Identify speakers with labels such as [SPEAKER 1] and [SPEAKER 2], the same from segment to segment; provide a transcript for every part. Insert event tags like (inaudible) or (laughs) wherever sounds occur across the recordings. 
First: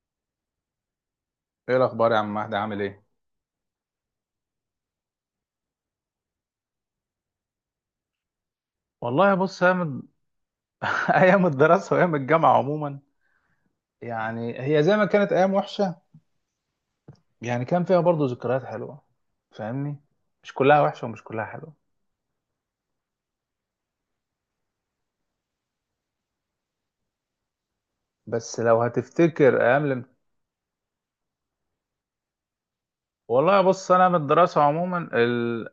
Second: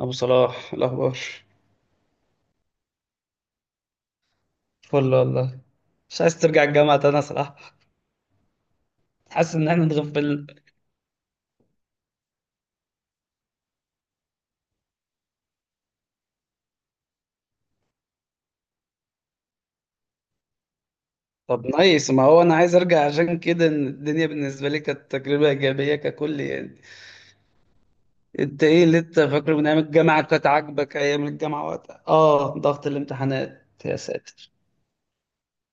[SPEAKER 1] أبو صلاح الأخبار.
[SPEAKER 2] ايه الاخبار يا عم مهدي عامل ايه؟
[SPEAKER 1] فل والله. مش عايز ترجع الجامعة تاني يا صلاح.
[SPEAKER 2] والله
[SPEAKER 1] حاسس
[SPEAKER 2] بص
[SPEAKER 1] إن إحنا
[SPEAKER 2] ايام.
[SPEAKER 1] اتغفلنا.
[SPEAKER 2] (laughs) ايام الدراسه وايام الجامعه عموما. يعني هي زي ما كانت ايام وحشه، يعني كان فيها برضو ذكريات حلوه. فاهمني؟ مش كلها وحشه ومش كلها
[SPEAKER 1] طب
[SPEAKER 2] حلوه.
[SPEAKER 1] نايس، ما هو أنا عايز أرجع عشان كده، إن الدنيا بالنسبة لي كانت تجربة إيجابية ككل يعني.
[SPEAKER 2] بس
[SPEAKER 1] أنت
[SPEAKER 2] لو
[SPEAKER 1] إيه اللي أنت فاكره
[SPEAKER 2] هتفتكر
[SPEAKER 1] من أيام
[SPEAKER 2] ايام الام...
[SPEAKER 1] الجامعة، كانت عاجبك أيام الجامعة وقتها؟ آه ضغط
[SPEAKER 2] والله
[SPEAKER 1] الامتحانات
[SPEAKER 2] بص
[SPEAKER 1] يا
[SPEAKER 2] انا من
[SPEAKER 1] ساتر.
[SPEAKER 2] الدراسه عموما ال...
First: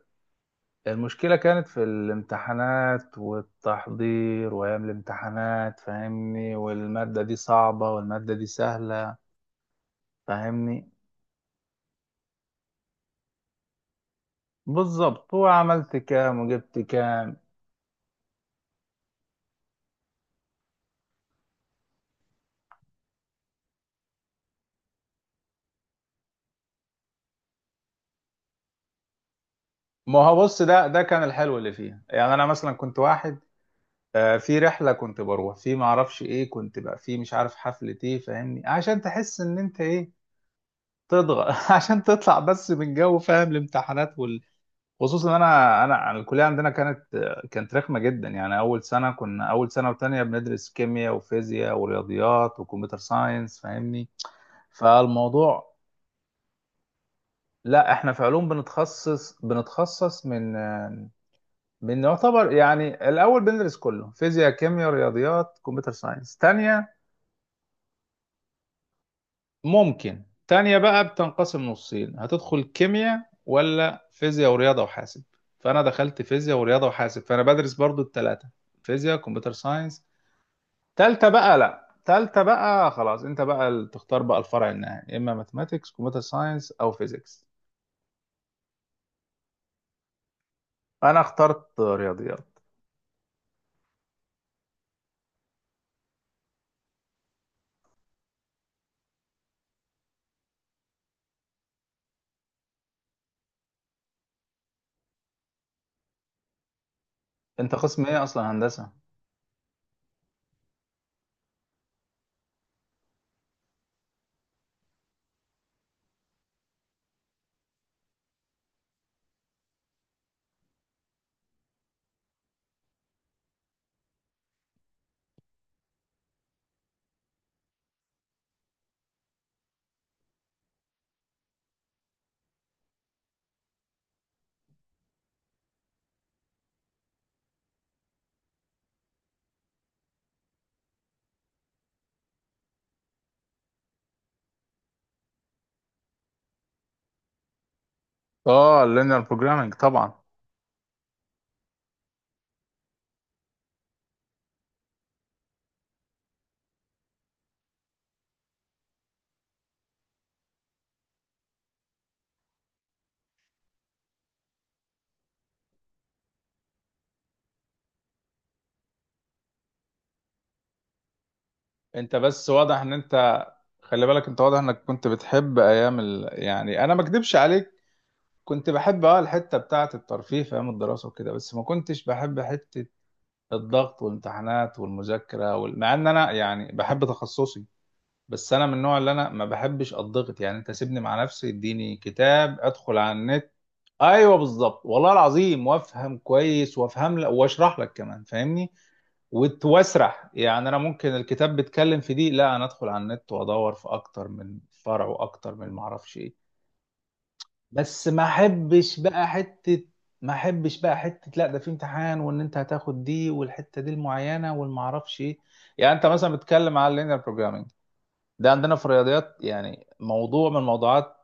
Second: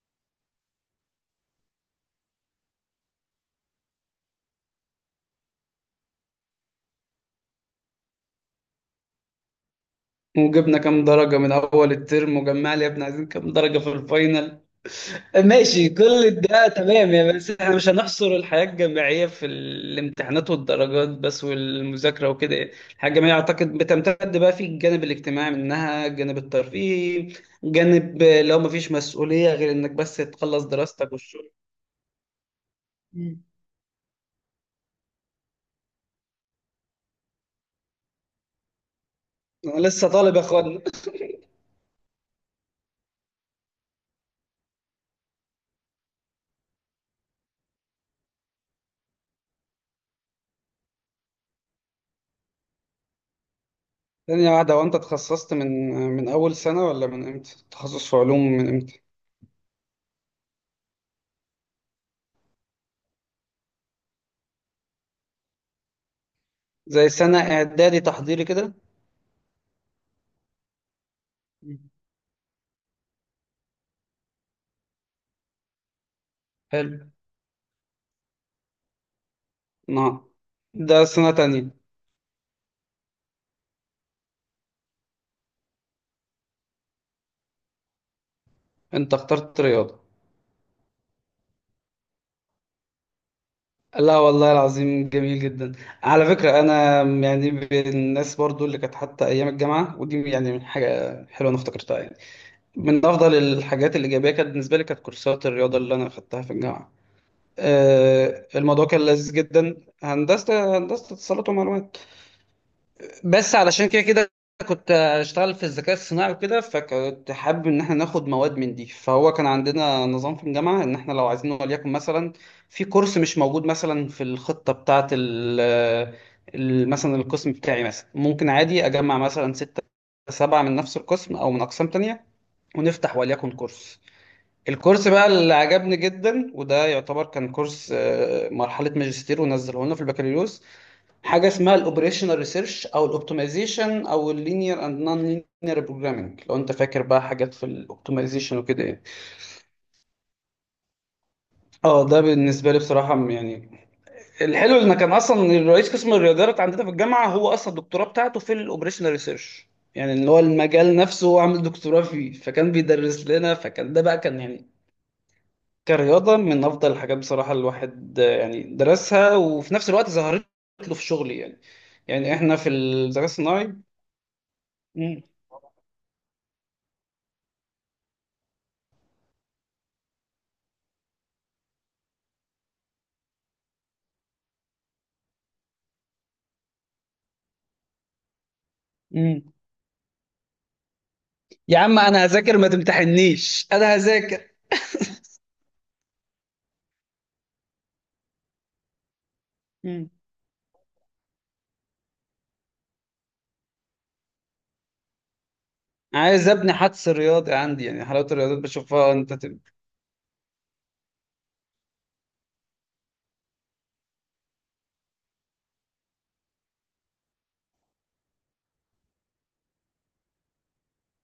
[SPEAKER 2] المشكله كانت في الامتحانات والتحضير وايام الامتحانات، فاهمني، والماده دي صعبه والماده دي سهله.
[SPEAKER 1] وجبنا
[SPEAKER 2] فاهمني؟
[SPEAKER 1] كام درجة من أول الترم وجمع لي يا ابني، عايزين كام درجة في الفاينل.
[SPEAKER 2] بالظبط، هو
[SPEAKER 1] ماشي
[SPEAKER 2] عملت
[SPEAKER 1] كل
[SPEAKER 2] كام
[SPEAKER 1] ده
[SPEAKER 2] وجبت
[SPEAKER 1] تمام يعني،
[SPEAKER 2] كام.
[SPEAKER 1] بس احنا مش هنحصر الحياة الجامعية في الامتحانات والدرجات بس والمذاكرة وكده يعني. الحياة الجامعية أعتقد بتمتد بقى في الجانب الاجتماعي منها، الجانب الترفيهي، جانب لو مفيش مسؤولية غير إنك بس
[SPEAKER 2] ما هو بص،
[SPEAKER 1] تخلص
[SPEAKER 2] ده
[SPEAKER 1] دراستك
[SPEAKER 2] كان
[SPEAKER 1] والشغل.
[SPEAKER 2] الحلو اللي فيها. يعني انا مثلا كنت واحد،
[SPEAKER 1] مم.
[SPEAKER 2] في رحله كنت بروح في ما اعرفش ايه، كنت بقى في مش عارف حفله ايه، فاهمني، عشان تحس ان انت
[SPEAKER 1] أنا لسه
[SPEAKER 2] ايه
[SPEAKER 1] طالب يا أخوانا.
[SPEAKER 2] تضغط. (laughs) عشان تطلع بس من جو فاهم الامتحانات وال... خصوصا إن انا انا أنا الكليه عندنا كانت، كانت رخمه جدا. يعني اول سنه وتانية بندرس كيمياء وفيزياء ورياضيات وكمبيوتر ساينس، فاهمني،
[SPEAKER 1] ثانية واحدة، وأنت اتخصصت من
[SPEAKER 2] فالموضوع...
[SPEAKER 1] من أول سنة ولا من إمتى؟
[SPEAKER 2] لا،
[SPEAKER 1] تخصص
[SPEAKER 2] احنا
[SPEAKER 1] في
[SPEAKER 2] في
[SPEAKER 1] علوم
[SPEAKER 2] علوم
[SPEAKER 1] من إمتى؟
[SPEAKER 2] بنتخصص، من بنعتبر يعني الأول بندرس كله فيزياء كيمياء رياضيات كمبيوتر ساينس. تانية
[SPEAKER 1] زي سنة إعدادي تحضيري كده.
[SPEAKER 2] ممكن تانية بقى بتنقسم
[SPEAKER 1] مم.
[SPEAKER 2] نصين، هتدخل كيمياء ولا فيزياء ورياضة وحاسب. فأنا دخلت فيزياء ورياضة
[SPEAKER 1] حلو.
[SPEAKER 2] وحاسب، فأنا بدرس برضو التلاتة، فيزياء كمبيوتر ساينس.
[SPEAKER 1] نعم. ده
[SPEAKER 2] تالتة
[SPEAKER 1] سنة
[SPEAKER 2] بقى،
[SPEAKER 1] تانية.
[SPEAKER 2] لأ، تالتة بقى خلاص أنت بقى اللي تختار بقى الفرع النهائي، إما ماثماتيكس كمبيوتر ساينس أو فيزيكس.
[SPEAKER 1] أنت اخترت رياضة.
[SPEAKER 2] أنا اخترت رياضيات.
[SPEAKER 1] لا والله العظيم جميل جدا. على فكرة أنا يعني من الناس برضو اللي كانت حتى أيام الجامعة، ودي يعني من حاجة حلوة أنا افتكرتها يعني. من أفضل الحاجات الإيجابية كانت بالنسبة لي كانت كورسات الرياضة اللي أنا أخدتها في الجامعة.
[SPEAKER 2] أنت قسم إيه أصلا،
[SPEAKER 1] الموضوع
[SPEAKER 2] هندسة؟
[SPEAKER 1] كان لذيذ جدا. هندسة، هندسة اتصالات ومعلومات. بس علشان كده كده كنت اشتغل في الذكاء الصناعي وكده، فكنت حابب ان احنا ناخد مواد من دي. فهو كان عندنا نظام في الجامعه، ان احنا لو عايزين وليكن مثلا في كورس مش موجود مثلا في الخطه بتاعه مثلا القسم بتاعي مثلا ممكن عادي اجمع مثلا ستة سبعة من نفس القسم او من اقسام تانية، ونفتح وليكن كورس. الكورس بقى اللي عجبني جدا وده يعتبر كان كورس، مرحله ماجستير ونزله لنا في البكالوريوس. حاجه اسمها الاوبريشنال ريسيرش او الاوبتمايزيشن او اللينير اند نون لينير بروجرامنج، لو انت فاكر بقى حاجات في الاوبتمايزيشن
[SPEAKER 2] آه،
[SPEAKER 1] وكده يعني.
[SPEAKER 2] اللينير بروجرامينج طبعا.
[SPEAKER 1] اه ده بالنسبه لي بصراحه يعني الحلو ان كان اصلا الرئيس قسم الرياضيات عندنا في الجامعه هو اصلا الدكتوراه بتاعته في الاوبريشنال ريسيرش. يعني اللي هو المجال نفسه هو عامل دكتوراه فيه، فكان بيدرس لنا، فكان ده بقى كان يعني كرياضه من افضل الحاجات بصراحه الواحد، يعني درسها وفي نفس الوقت ظهرت له في شغلي يعني.
[SPEAKER 2] انت
[SPEAKER 1] يعني
[SPEAKER 2] بس
[SPEAKER 1] احنا في
[SPEAKER 2] واضح ان
[SPEAKER 1] الذكاء
[SPEAKER 2] انت...
[SPEAKER 1] الصناعي.
[SPEAKER 2] خلي بالك، انت واضح انك كنت
[SPEAKER 1] مم.
[SPEAKER 2] بتحب ايام ال... يعني انا ما اكدبش عليك، كنت بحب اه الحته بتاعه الترفيه في ايام الدراسه وكده، بس ما كنتش بحب حته الضغط والامتحانات والمذاكره وال... مع ان انا يعني بحب تخصصي. بس انا من النوع اللي انا
[SPEAKER 1] مم.
[SPEAKER 2] ما بحبش الضغط، يعني انت سيبني مع نفسي،
[SPEAKER 1] يا
[SPEAKER 2] اديني
[SPEAKER 1] عم انا هذاكر
[SPEAKER 2] كتاب،
[SPEAKER 1] ما
[SPEAKER 2] ادخل على النت.
[SPEAKER 1] تمتحنيش انا
[SPEAKER 2] ايوه
[SPEAKER 1] هذاكر.
[SPEAKER 2] بالظبط، والله العظيم، وافهم كويس وافهم لك واشرح لك كمان، فاهمني،
[SPEAKER 1] مم.
[SPEAKER 2] واسرح. يعني انا ممكن الكتاب بيتكلم في دي، لا انا ادخل على النت وادور في اكتر من فرع واكتر من معرفش
[SPEAKER 1] عايز
[SPEAKER 2] ايه.
[SPEAKER 1] ابني حدس رياضي عندي يعني،
[SPEAKER 2] بس ما
[SPEAKER 1] حلاوه الرياضات
[SPEAKER 2] احبش
[SPEAKER 1] بشوفها
[SPEAKER 2] بقى
[SPEAKER 1] انت تب...
[SPEAKER 2] حته، ما احبش بقى حته، لا ده في امتحان وان انت هتاخد دي والحته دي المعينه والمعرفش ايه. يعني انت مثلا بتتكلم على اللينير بروجرامينج، ده عندنا في الرياضيات يعني موضوع من الموضوعات.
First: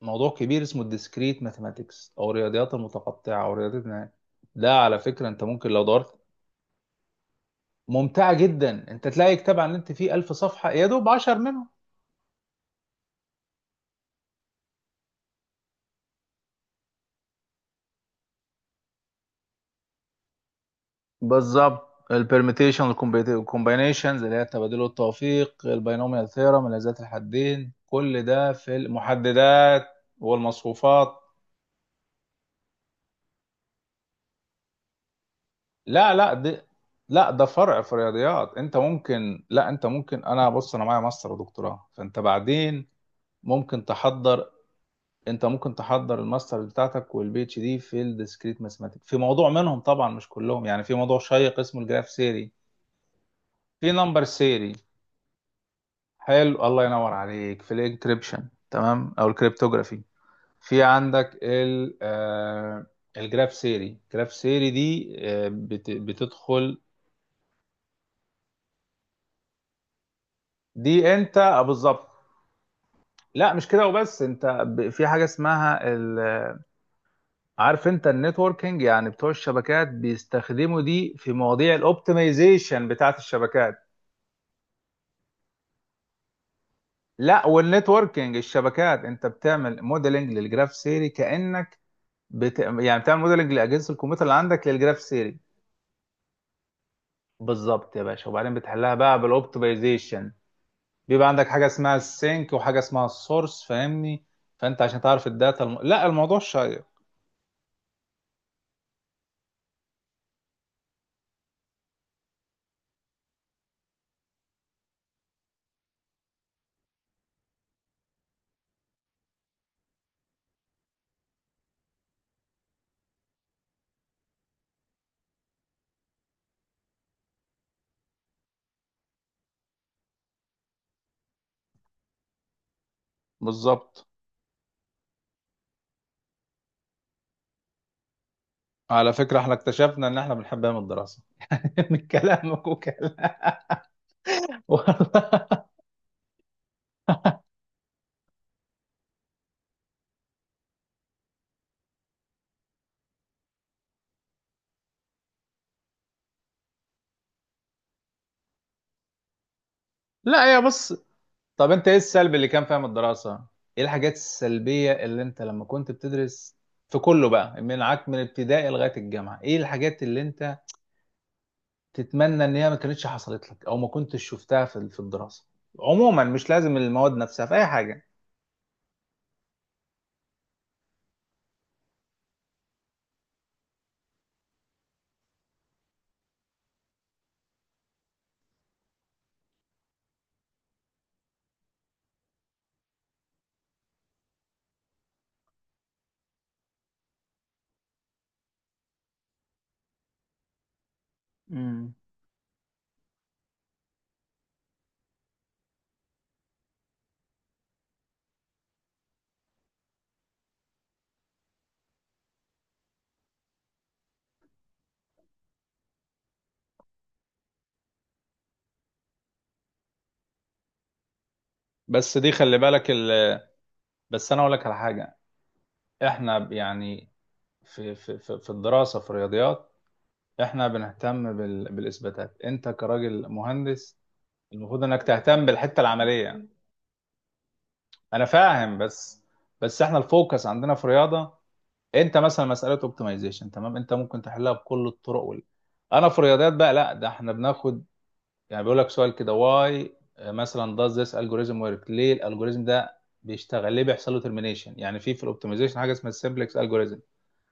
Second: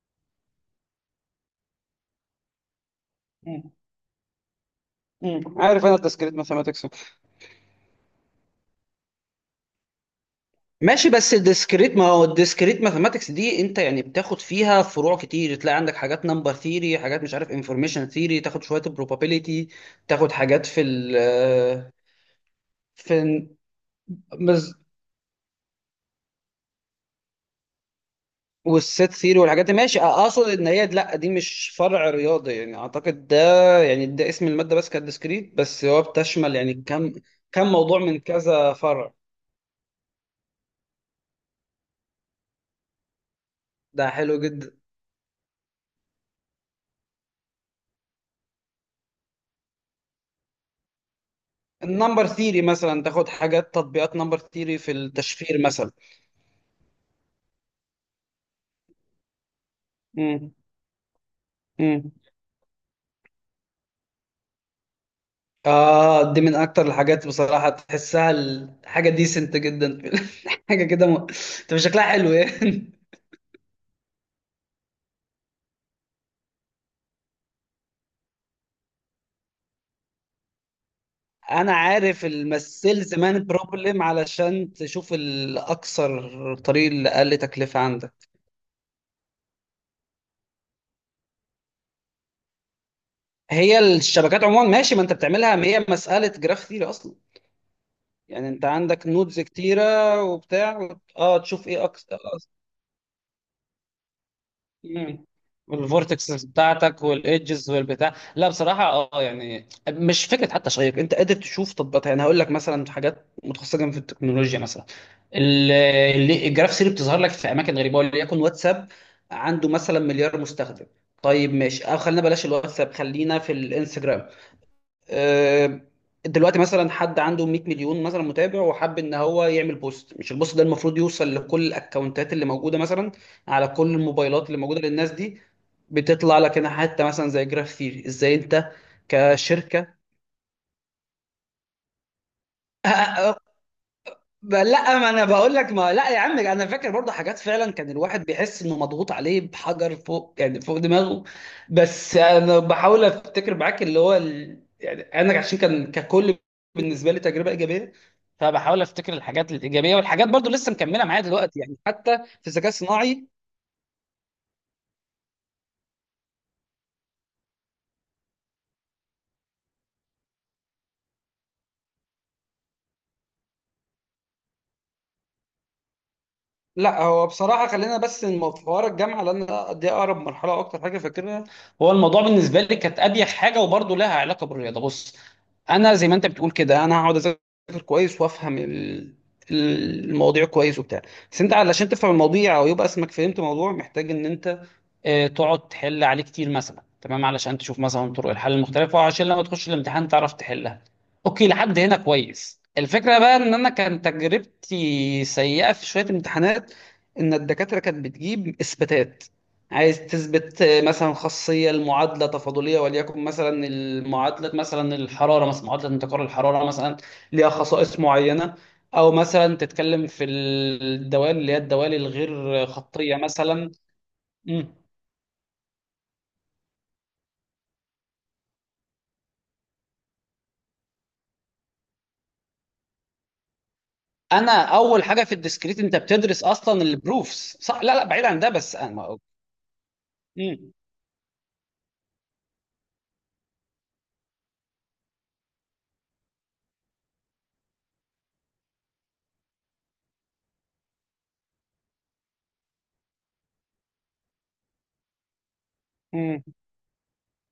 [SPEAKER 2] موضوع كبير اسمه الديسكريت ماثيماتكس او الرياضيات المتقطعه او
[SPEAKER 1] مم.
[SPEAKER 2] رياضيات النهاية. ده على فكره
[SPEAKER 1] مم.
[SPEAKER 2] انت ممكن
[SPEAKER 1] عارف
[SPEAKER 2] لو
[SPEAKER 1] انا
[SPEAKER 2] دورت،
[SPEAKER 1] الديسكريت ماثematics.
[SPEAKER 2] ممتعة جدا، انت تلاقي كتاب عن اللي انت فيه 1000 صفحة يا دوب
[SPEAKER 1] ماشي بس
[SPEAKER 2] 10 منهم.
[SPEAKER 1] الديسكريت، ما هو الديسكريت ماثematics دي انت يعني بتاخد فيها فروع كتير، تلاقي عندك حاجات نمبر ثيري، حاجات مش عارف انفورميشن ثيري، تاخد شويه probability، تاخد حاجات في
[SPEAKER 2] بالظبط،
[SPEAKER 1] ال
[SPEAKER 2] البرميتيشن
[SPEAKER 1] في
[SPEAKER 2] الكومبينيشنز اللي هي التبادل والتوفيق، البينوميال ثيرم الذات الحدين، كل ده في
[SPEAKER 1] والست ثيري والحاجات دي،
[SPEAKER 2] المحددات
[SPEAKER 1] ماشي اقصد ان هي لا
[SPEAKER 2] والمصفوفات.
[SPEAKER 1] دي مش فرع رياضي يعني اعتقد ده يعني ده اسم الماده بس كانت ديسكريت، بس هو
[SPEAKER 2] لا لا
[SPEAKER 1] بتشمل
[SPEAKER 2] دي
[SPEAKER 1] يعني كم،
[SPEAKER 2] لا ده
[SPEAKER 1] كم
[SPEAKER 2] فرع في
[SPEAKER 1] موضوع من
[SPEAKER 2] الرياضيات.
[SPEAKER 1] كذا
[SPEAKER 2] انت
[SPEAKER 1] فرع.
[SPEAKER 2] ممكن، لا انت ممكن، انا بص، انا معايا ماستر ودكتوراه، فانت بعدين ممكن
[SPEAKER 1] ده حلو
[SPEAKER 2] تحضر.
[SPEAKER 1] جدا.
[SPEAKER 2] انت ممكن تحضر الماستر بتاعتك والبي اتش دي في الديسكريت ماثماتيك في موضوع منهم، طبعا مش كلهم. يعني في موضوع شيق اسمه الجراف
[SPEAKER 1] النمبر
[SPEAKER 2] سيري،
[SPEAKER 1] ثيري مثلا تاخد حاجات
[SPEAKER 2] في
[SPEAKER 1] تطبيقات
[SPEAKER 2] نمبر
[SPEAKER 1] نمبر
[SPEAKER 2] سيري.
[SPEAKER 1] ثيري في التشفير مثلا.
[SPEAKER 2] حلو، الله ينور عليك، في الانكريبشن تمام او الكريبتوغرافي.
[SPEAKER 1] امم.
[SPEAKER 2] في عندك ال
[SPEAKER 1] امم.
[SPEAKER 2] آه، الجراف سيري. الجراف سيري دي آه بت
[SPEAKER 1] اه دي من
[SPEAKER 2] بتدخل.
[SPEAKER 1] اكتر الحاجات بصراحه تحسها الحاجه ديسنت جدا (laughs) في حاجه كده
[SPEAKER 2] دي
[SPEAKER 1] م...
[SPEAKER 2] انت،
[SPEAKER 1] تبقى شكلها
[SPEAKER 2] بالظبط.
[SPEAKER 1] حلو يعني.
[SPEAKER 2] لا مش كده وبس، انت في حاجه اسمها... عارف انت النتوركينج، يعني بتوع الشبكات بيستخدموا دي في
[SPEAKER 1] انا
[SPEAKER 2] مواضيع
[SPEAKER 1] عارف
[SPEAKER 2] الاوبتمايزيشن
[SPEAKER 1] المسيلز
[SPEAKER 2] بتاعت
[SPEAKER 1] مان
[SPEAKER 2] الشبكات.
[SPEAKER 1] بروبلم علشان تشوف الاكثر طريق اللي اقل
[SPEAKER 2] لا
[SPEAKER 1] تكلفه عندك.
[SPEAKER 2] والنتوركينج الشبكات، انت بتعمل موديلنج للجراف سيري كانك يعني بتعمل موديلنج لاجهزه
[SPEAKER 1] هي
[SPEAKER 2] الكمبيوتر اللي
[SPEAKER 1] الشبكات عموما
[SPEAKER 2] عندك
[SPEAKER 1] ماشي،
[SPEAKER 2] للجراف
[SPEAKER 1] ما انت
[SPEAKER 2] سيري.
[SPEAKER 1] بتعملها ما هي مساله جراف ثيري اصلا.
[SPEAKER 2] بالظبط يا باشا،
[SPEAKER 1] يعني
[SPEAKER 2] وبعدين
[SPEAKER 1] انت
[SPEAKER 2] بتحلها
[SPEAKER 1] عندك
[SPEAKER 2] بقى
[SPEAKER 1] نودز كتيره
[SPEAKER 2] بالاوبتمايزيشن.
[SPEAKER 1] وبتاع
[SPEAKER 2] بيبقى
[SPEAKER 1] اه
[SPEAKER 2] عندك حاجه
[SPEAKER 1] تشوف ايه
[SPEAKER 2] اسمها
[SPEAKER 1] اكثر.
[SPEAKER 2] السينك وحاجه اسمها السورس، فاهمني، فانت عشان
[SPEAKER 1] مم.
[SPEAKER 2] تعرف الداتا الم... لا الموضوع
[SPEAKER 1] الفورتكسز
[SPEAKER 2] شيق.
[SPEAKER 1] بتاعتك والايدجز والبتاع، لا بصراحه اه يعني مش فكره حتى شيق، انت قادر تشوف تطبيقات يعني. هقول لك مثلا حاجات متخصصه جدا في التكنولوجيا مثلا، ال- الجراف سيري بتظهر لك في اماكن غريبه، وليكن واتساب عنده مثلا مليار مستخدم. طيب ماشي، او خلينا بلاش الواتساب، خلينا في الانستجرام. آه، دلوقتي مثلا حد عنده 100 مليون مثلا متابع، وحب ان هو يعمل بوست. مش البوست ده المفروض يوصل لكل الاكونتات اللي موجوده مثلا، على كل
[SPEAKER 2] بالظبط.
[SPEAKER 1] الموبايلات اللي موجوده للناس دي. بتطلع لك هنا حته مثلا زي جراف ثيري، ازاي انت
[SPEAKER 2] على فكره احنا
[SPEAKER 1] كشركه.
[SPEAKER 2] اكتشفنا ان احنا بنحب ايام الدراسه (laughs) من كلامك وكلام.
[SPEAKER 1] (laughs)
[SPEAKER 2] (laughs)
[SPEAKER 1] لا ما انا بقول
[SPEAKER 2] والله.
[SPEAKER 1] لك ما لا يا عم انا فاكر برضه حاجات، فعلا كان الواحد بيحس انه مضغوط عليه بحجر فوق يعني فوق دماغه. بس انا بحاول افتكر معاك اللي هو ال... يعني انا عشان كان ككل بالنسبه لي تجربه ايجابيه، فبحاول افتكر الحاجات الايجابيه والحاجات برضه
[SPEAKER 2] لا يا
[SPEAKER 1] لسه
[SPEAKER 2] بص،
[SPEAKER 1] مكمله معايا دلوقتي
[SPEAKER 2] طب
[SPEAKER 1] يعني
[SPEAKER 2] انت ايه
[SPEAKER 1] حتى
[SPEAKER 2] السلبي
[SPEAKER 1] في
[SPEAKER 2] اللي كان
[SPEAKER 1] الذكاء
[SPEAKER 2] فيها من
[SPEAKER 1] الصناعي.
[SPEAKER 2] الدراسة؟ ايه الحاجات السلبية اللي انت لما كنت بتدرس في كله بقى من عك من ابتدائي لغاية الجامعة، ايه الحاجات اللي انت تتمنى ان هي ما كانتش حصلت لك او ما كنتش شفتها في في الدراسة عموما، مش لازم
[SPEAKER 1] لا
[SPEAKER 2] المواد
[SPEAKER 1] هو
[SPEAKER 2] نفسها، في
[SPEAKER 1] بصراحة
[SPEAKER 2] اي
[SPEAKER 1] خلينا
[SPEAKER 2] حاجة.
[SPEAKER 1] بس في حوار الجامعة، لأن دي أقرب مرحلة أكتر حاجة فاكرها. هو الموضوع بالنسبة لي كانت أريح حاجة، وبرضه لها علاقة بالرياضة. بص أنا زي ما أنت بتقول كده، أنا هقعد أذاكر كويس وأفهم المواضيع كويس وبتاع. بس أنت علشان تفهم المواضيع أو يبقى اسمك فهمت موضوع، محتاج إن أنت، تقعد تحل عليه كتير مثلا، تمام، علشان تشوف مثلا طرق الحل المختلفه، وعشان لما تخش الامتحان تعرف تحلها. اوكي لحد
[SPEAKER 2] امم،
[SPEAKER 1] هنا كويس. الفكره بقى ان انا كان تجربتي سيئه في شويه امتحانات، ان الدكاتره كانت بتجيب اثباتات. عايز تثبت، مثلا خاصيه المعادله تفاضليه، وليكن مثلا المعادله مثلا الحراره، مثلا معادله انتقال الحراره مثلا ليها خصائص معينه. او مثلا تتكلم في الدوال اللي هي الدوال
[SPEAKER 2] بس دي خلي
[SPEAKER 1] الغير
[SPEAKER 2] بالك
[SPEAKER 1] خطيه
[SPEAKER 2] ال...
[SPEAKER 1] مثلا.
[SPEAKER 2] بس انا اقول لك على حاجه، احنا يعني، في الدراسه في الرياضيات احنا بنهتم بال... بالاثباتات. انت كراجل مهندس
[SPEAKER 1] انا
[SPEAKER 2] المفروض انك
[SPEAKER 1] اول حاجه في
[SPEAKER 2] تهتم
[SPEAKER 1] الديسكريت
[SPEAKER 2] بالحته
[SPEAKER 1] انت بتدرس
[SPEAKER 2] العمليه.
[SPEAKER 1] اصلا البروفس صح، لا لا بعيد
[SPEAKER 2] انا
[SPEAKER 1] عن ده بس
[SPEAKER 2] فاهم
[SPEAKER 1] انا.
[SPEAKER 2] بس، بس احنا الفوكس
[SPEAKER 1] امم.
[SPEAKER 2] عندنا في رياضه، انت مثلا مساله اوبتمايزيشن تمام انت ممكن تحلها بكل الطرق وال... انا في رياضيات بقى لا ده احنا بناخد، يعني بيقول لك سؤال كده، واي مثلا does this algorithm work، ليه الالجوريزم ده بيشتغل، ليه بيحصل له termination. يعني في الاوبتمايزيشن حاجه اسمها
[SPEAKER 1] امم.
[SPEAKER 2] السمبلكس الجوريزم.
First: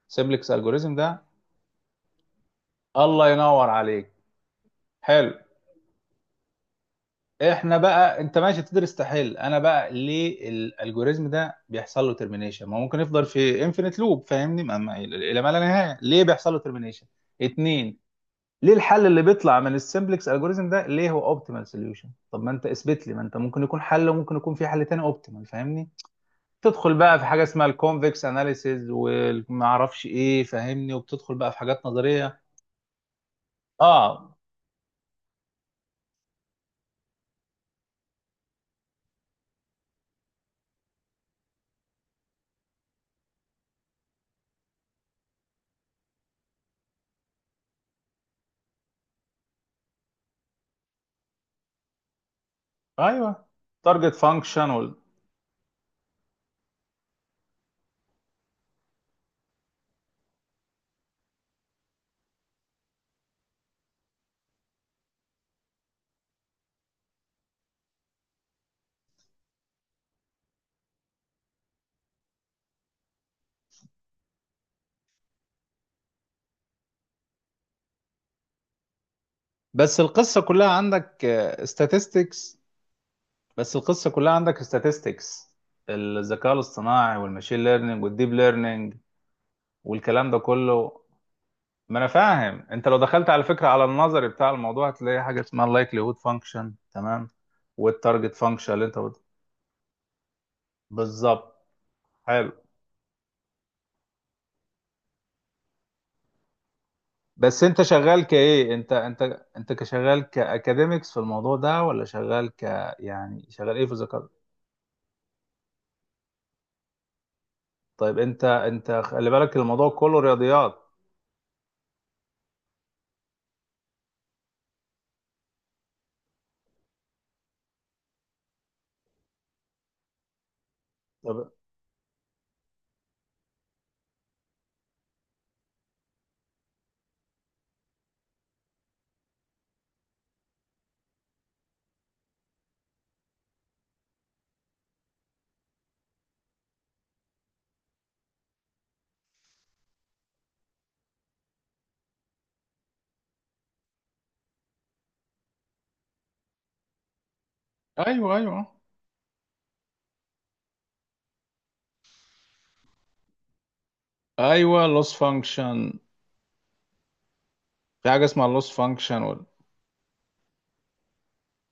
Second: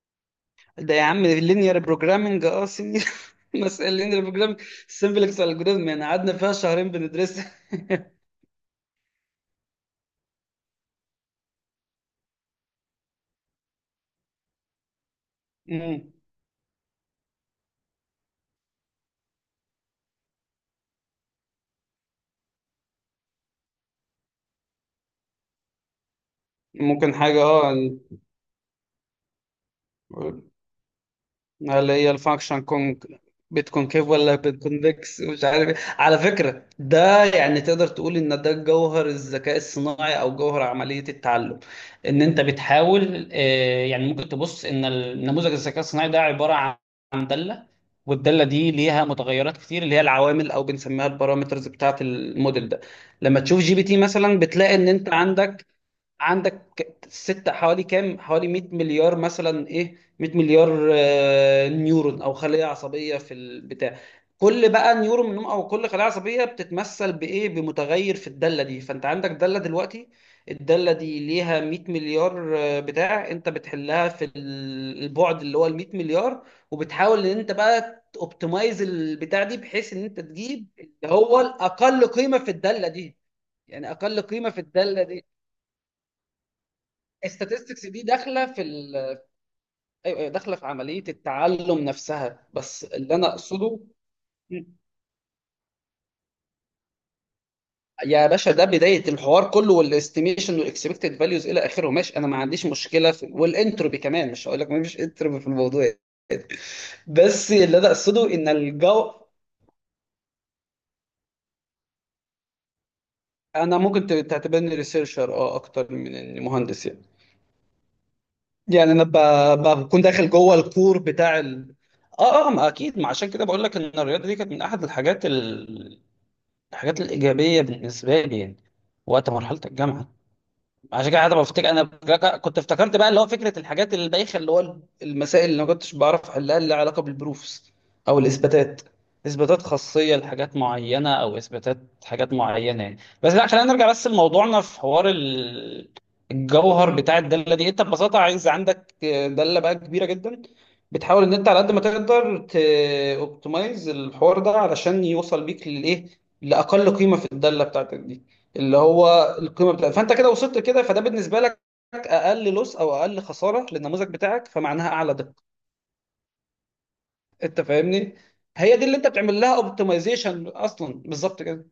[SPEAKER 2] السمبلكس
[SPEAKER 1] ده
[SPEAKER 2] الجوريزم
[SPEAKER 1] يا
[SPEAKER 2] ده
[SPEAKER 1] عم اللينير بروجرامنج اه سينيور.
[SPEAKER 2] الله
[SPEAKER 1] (laughs)
[SPEAKER 2] ينور
[SPEAKER 1] مسألة
[SPEAKER 2] عليك،
[SPEAKER 1] اللينير بروجرامنج سمبلكس
[SPEAKER 2] حلو.
[SPEAKER 1] الجوريزم يعني قعدنا فيها شهرين بندرسها.
[SPEAKER 2] احنا بقى انت ماشي بتدرس تحل، انا بقى ليه الالجوريزم ده بيحصل له ترمينيشن؟ ما هو ممكن يفضل في انفينيت لوب، فاهمني، ما الى ما لا نهايه،
[SPEAKER 1] مم.
[SPEAKER 2] ليه بيحصل له ترمينيشن؟ اتنين، ليه الحل اللي بيطلع من السمبلكس الجوريزم ده ليه هو اوبتيمال سوليوشن؟ طب ما انت اثبت لي، ما انت ممكن يكون حل وممكن يكون في حل تاني اوبتيمال، فاهمني. تدخل
[SPEAKER 1] ممكن
[SPEAKER 2] بقى في
[SPEAKER 1] حاجه
[SPEAKER 2] حاجه اسمها
[SPEAKER 1] اه
[SPEAKER 2] الكونفكس اناليسيز وما اعرفش ايه، فاهمني، وبتدخل بقى في حاجات
[SPEAKER 1] اللي هي
[SPEAKER 2] نظريه.
[SPEAKER 1] الفانكشن كون، بتكونكيف
[SPEAKER 2] اه
[SPEAKER 1] ولا بتكونفكس مش عارف إيه. على فكرة ده يعني تقدر تقول ان ده جوهر الذكاء الصناعي او جوهر عملية التعلم، ان انت بتحاول، يعني ممكن تبص ان النموذج الذكاء الصناعي ده عبارة عن دالة، والدالة دي ليها متغيرات كتير اللي هي العوامل او بنسميها البارامترز بتاعة الموديل ده. لما
[SPEAKER 2] ايوه،
[SPEAKER 1] تشوف جي بي تي
[SPEAKER 2] تارجت
[SPEAKER 1] مثلا
[SPEAKER 2] فانكشن.
[SPEAKER 1] بتلاقي ان انت عندك ست حوالي كام حوالي 100 مليار مثلا، ايه 100 مليار، نيورون او خلية عصبية في البتاع. كل بقى نيورون منهم او كل خلية عصبية بتتمثل بايه، بمتغير في الدالة دي. فانت عندك دالة دلوقتي، الدالة دي ليها 100 مليار، بتاع انت بتحلها في البعد اللي هو ال 100 مليار. وبتحاول ان انت بقى اوبتمايز البتاع دي، بحيث
[SPEAKER 2] بس
[SPEAKER 1] ان انت
[SPEAKER 2] القصة
[SPEAKER 1] تجيب
[SPEAKER 2] كلها
[SPEAKER 1] اللي
[SPEAKER 2] عندك
[SPEAKER 1] هو الاقل قيمة في
[SPEAKER 2] statistics
[SPEAKER 1] الدالة دي،
[SPEAKER 2] بس
[SPEAKER 1] يعني
[SPEAKER 2] القصة
[SPEAKER 1] اقل
[SPEAKER 2] كلها
[SPEAKER 1] قيمة
[SPEAKER 2] عندك
[SPEAKER 1] في الدالة دي.
[SPEAKER 2] statistics، الذكاء الاصطناعي والماشين
[SPEAKER 1] statistics دي
[SPEAKER 2] ليرنينج والديب
[SPEAKER 1] داخله في
[SPEAKER 2] ليرنينج
[SPEAKER 1] ال... أيوة، أيوة،
[SPEAKER 2] والكلام ده
[SPEAKER 1] داخله في
[SPEAKER 2] كله.
[SPEAKER 1] عمليه التعلم
[SPEAKER 2] ما انا
[SPEAKER 1] نفسها،
[SPEAKER 2] فاهم،
[SPEAKER 1] بس
[SPEAKER 2] انت لو
[SPEAKER 1] اللي انا
[SPEAKER 2] دخلت على فكرة
[SPEAKER 1] اقصده،
[SPEAKER 2] على النظري بتاع الموضوع هتلاقي حاجة اسمها likelihood function تمام،
[SPEAKER 1] يا
[SPEAKER 2] والتارجت
[SPEAKER 1] باشا ده
[SPEAKER 2] function اللي انت
[SPEAKER 1] بدايه
[SPEAKER 2] قلت-
[SPEAKER 1] الحوار كله، والاستيميشن والاكسبكتد فاليوز
[SPEAKER 2] بالظبط.
[SPEAKER 1] الى اخره ماشي، انا ما
[SPEAKER 2] حلو.
[SPEAKER 1] عنديش مشكله في، والانتروبي كمان مش هقول لك ما فيش انتروبي في الموضوع. بس
[SPEAKER 2] بس
[SPEAKER 1] اللي
[SPEAKER 2] انت
[SPEAKER 1] انا
[SPEAKER 2] شغال
[SPEAKER 1] اقصده ان
[SPEAKER 2] كايه،
[SPEAKER 1] الجو.
[SPEAKER 2] انت كشغال كاكاديميكس في الموضوع ده ولا شغال ك... يعني شغال
[SPEAKER 1] انا
[SPEAKER 2] ايه في
[SPEAKER 1] ممكن
[SPEAKER 2] الذكاء؟
[SPEAKER 1] تعتبرني ريسيرشر اه اكتر من إني مهندس يعني.
[SPEAKER 2] طيب انت
[SPEAKER 1] يعني
[SPEAKER 2] انت
[SPEAKER 1] انا
[SPEAKER 2] خلي بالك الموضوع
[SPEAKER 1] بكون
[SPEAKER 2] كله
[SPEAKER 1] داخل جوه
[SPEAKER 2] رياضيات.
[SPEAKER 1] الكور بتاع ال... اه اه ما اكيد، ما عشان كده بقول لك ان الرياضه دي كانت من احد الحاجات الحاجات الإيجابية بالنسبة لي يعني، وقت مرحلة الجامعة. عشان كده حتى
[SPEAKER 2] طب
[SPEAKER 1] بفتكر انا كنت افتكرت بقى اللي هو فكره الحاجات البايخه، اللي هو المسائل اللي ما كنتش بعرف احلها اللي لها علاقه بالبروفس، او الاثباتات، اثباتات خاصيه لحاجات معينه او اثباتات حاجات معينه يعني. بس لا خلينا نرجع بس لموضوعنا في حوار الجوهر بتاع الداله دي. انت ببساطه عايز عندك داله بقى كبيره جدا، بتحاول ان انت على قد ما تقدر اوبتمايز الحوار ده علشان يوصل بيك للايه، لاقل قيمه في الداله بتاعتك دي
[SPEAKER 2] ايوه
[SPEAKER 1] اللي
[SPEAKER 2] ايوه،
[SPEAKER 1] هو القيمه بتاعتك، فانت كده وصلت كده، فده بالنسبه لك اقل لوس او اقل خساره للنموذج بتاعك فمعناها
[SPEAKER 2] ايوه
[SPEAKER 1] اعلى
[SPEAKER 2] لوس
[SPEAKER 1] دقه.
[SPEAKER 2] فانكشن.
[SPEAKER 1] انت
[SPEAKER 2] في
[SPEAKER 1] فاهمني.
[SPEAKER 2] حاجه اسمها لوس
[SPEAKER 1] هي دي اللي انت بتعمل
[SPEAKER 2] فانكشن.
[SPEAKER 1] لها اوبتمايزيشن اصلا، بالظبط كده.